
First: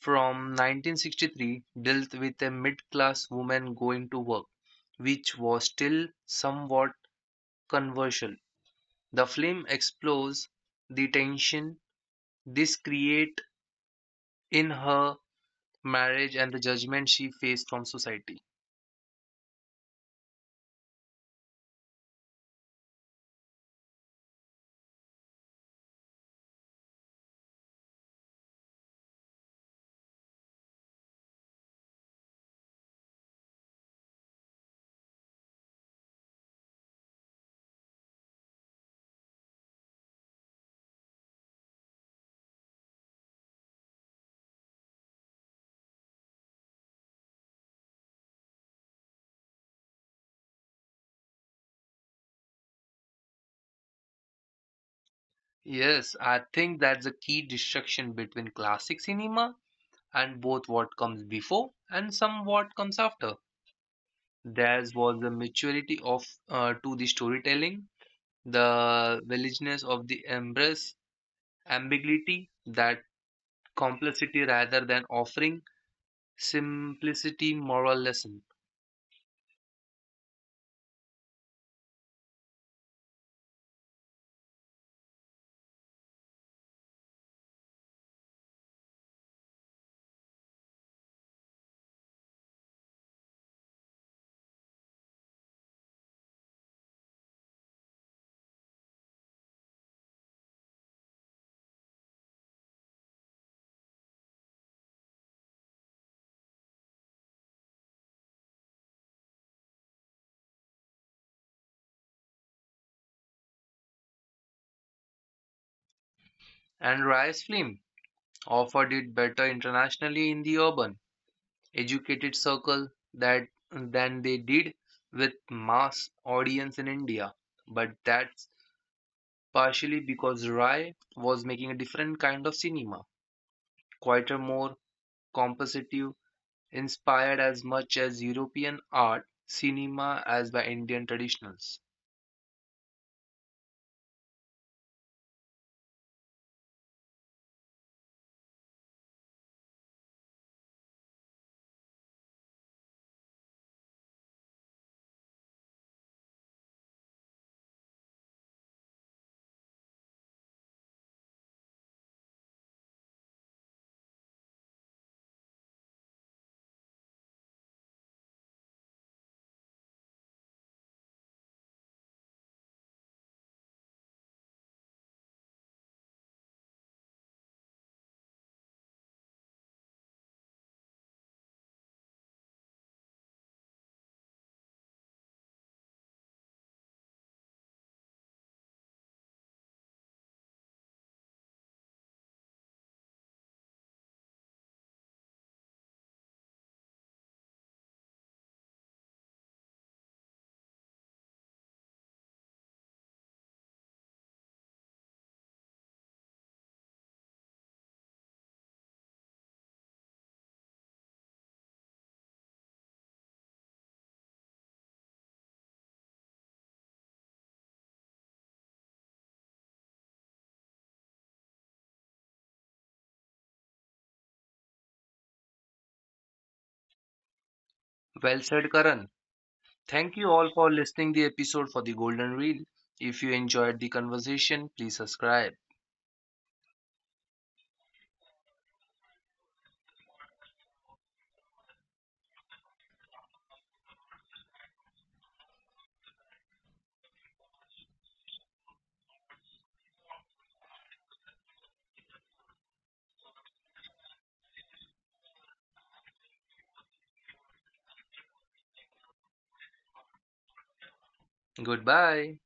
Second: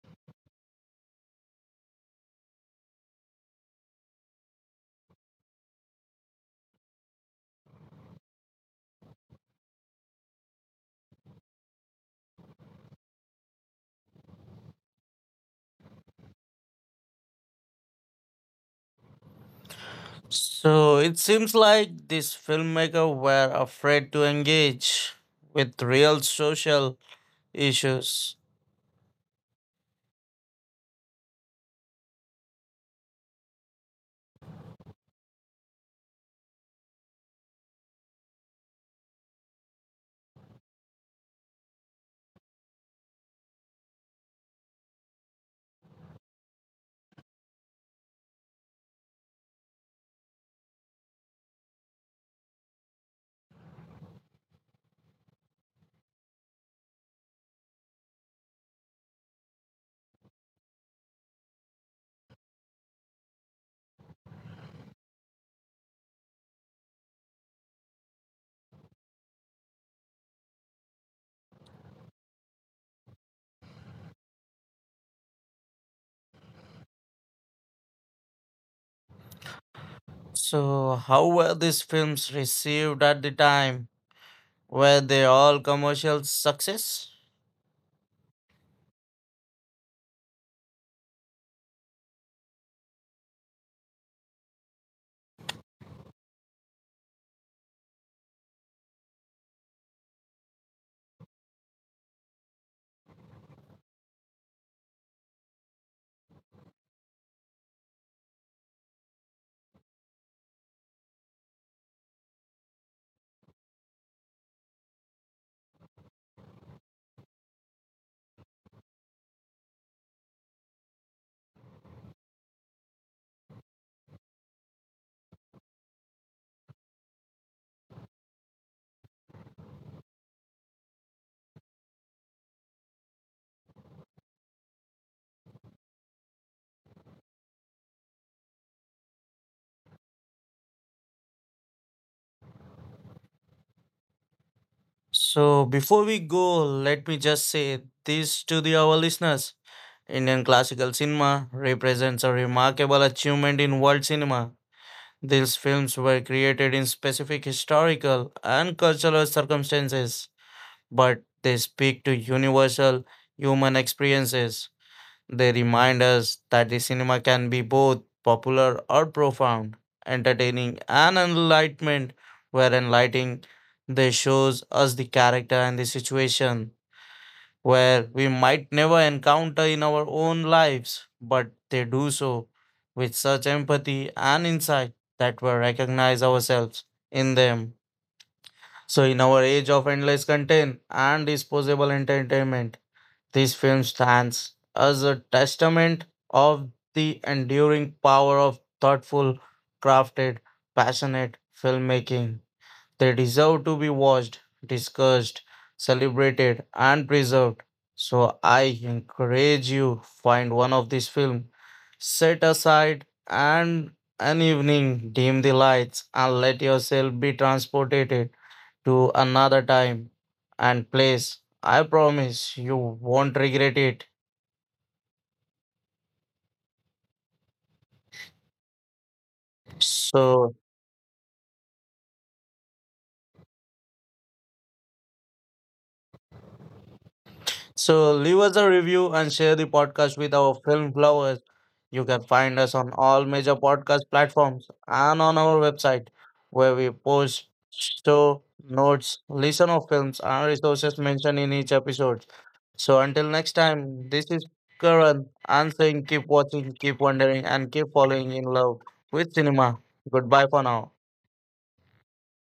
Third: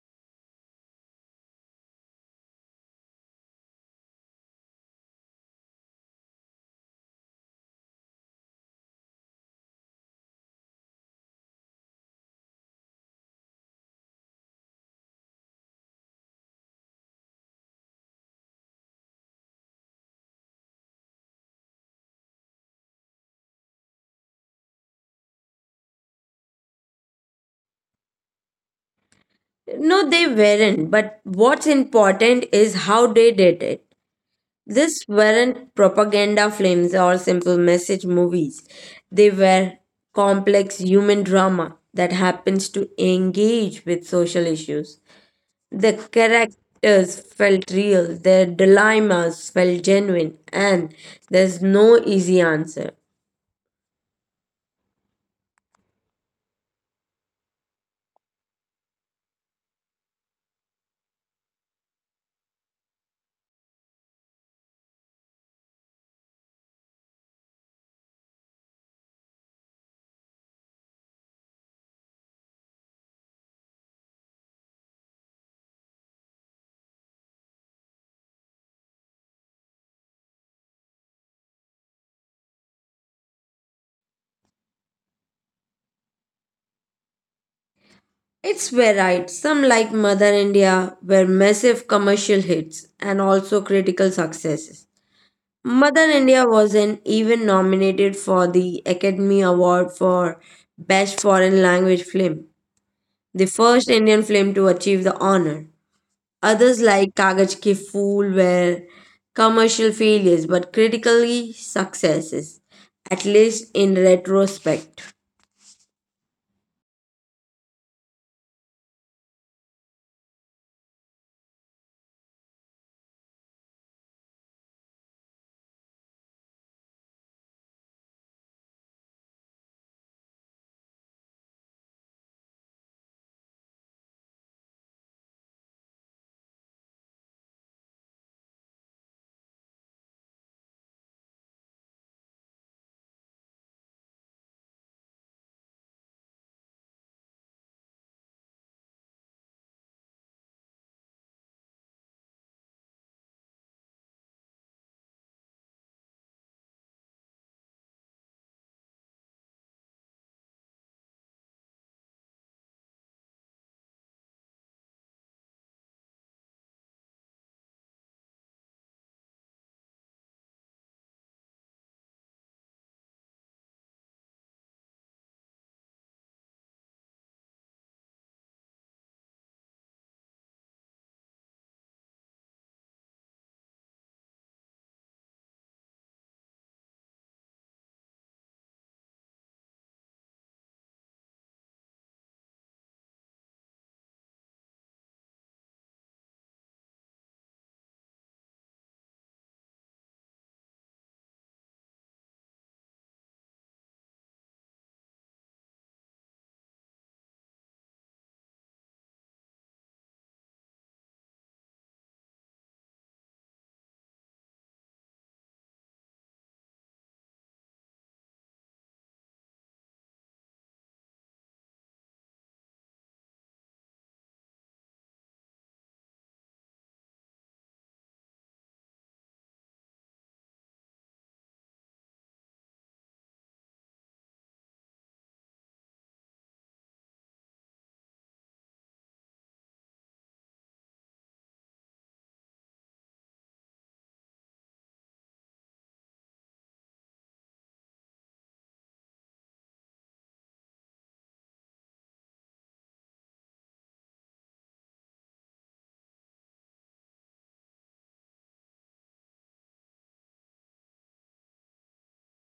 C: from 1963 dealt with a mid class woman going to work, which was still somewhat controversial. The film explores the tension this create in her marriage and the judgment she faced from society.
A: So it seems like these filmmakers were afraid to engage with real social issues.
B: No, they weren't, but what's important is how they did it. These weren't propaganda films or simple message movies. They were complex human drama that happens to engage with social issues. The characters felt real, their dilemmas felt genuine, and there's no easy answer.
C: Yes, I think that's a key distinction between classic cinema and both what comes before and some what comes after. There was a maturity of to the storytelling the villageness of the embrace ambiguity that complexity rather than offering simplicity moral lesson
A: So, how were these films received at the time? Were they all commercial success?
B: It's varied. Some like Mother India were massive commercial hits and also critical successes. Mother India was an even nominated for the Academy Award for Best Foreign Language Film, the first Indian film to achieve the honor. Others like Kagaj Ki Fool were commercial failures but critically successes, at least in retrospect.
C: and rise film offered it better internationally in the urban educated circle that than they did with mass audience in india but that's partially because rai was making a different kind of cinema quieter more compositive inspired as much as European art, cinema as by Indian traditionals.
A: So, before we go, let me just say this to the our listeners. Indian classical cinema represents a remarkable achievement in world cinema. These films were created in specific historical and cultural circumstances, but they speak to universal human experiences. They remind us that the cinema can be both popular or profound, entertaining and enlightenment, where enlightening they shows us the character and the situation where we might never encounter in our own lives, but they do so with such empathy and insight that we recognize ourselves in them. So in our age of endless content and disposable entertainment, this film stands as a testament of the enduring power of thoughtful, crafted, passionate filmmaking. They deserve to be watched, discussed, celebrated, and preserved. So I encourage you find one of these films, set aside and an evening, dim the lights, and let yourself be transported to another time and place. I promise you won't regret it.
C: Well said, Karan. Thank you all
A: So,
C: for listening the episode for the Golden Reel. If you enjoyed the conversation, please subscribe.
A: so leave us a review and share the podcast with our film lovers. You can find us on all major podcast platforms and on our website, where we post show notes, listen of films, and resources mentioned in each episode. So until next time, this is Karan and saying keep watching, keep wondering, and keep falling in love with cinema. Goodbye for now.
C: Goodbye.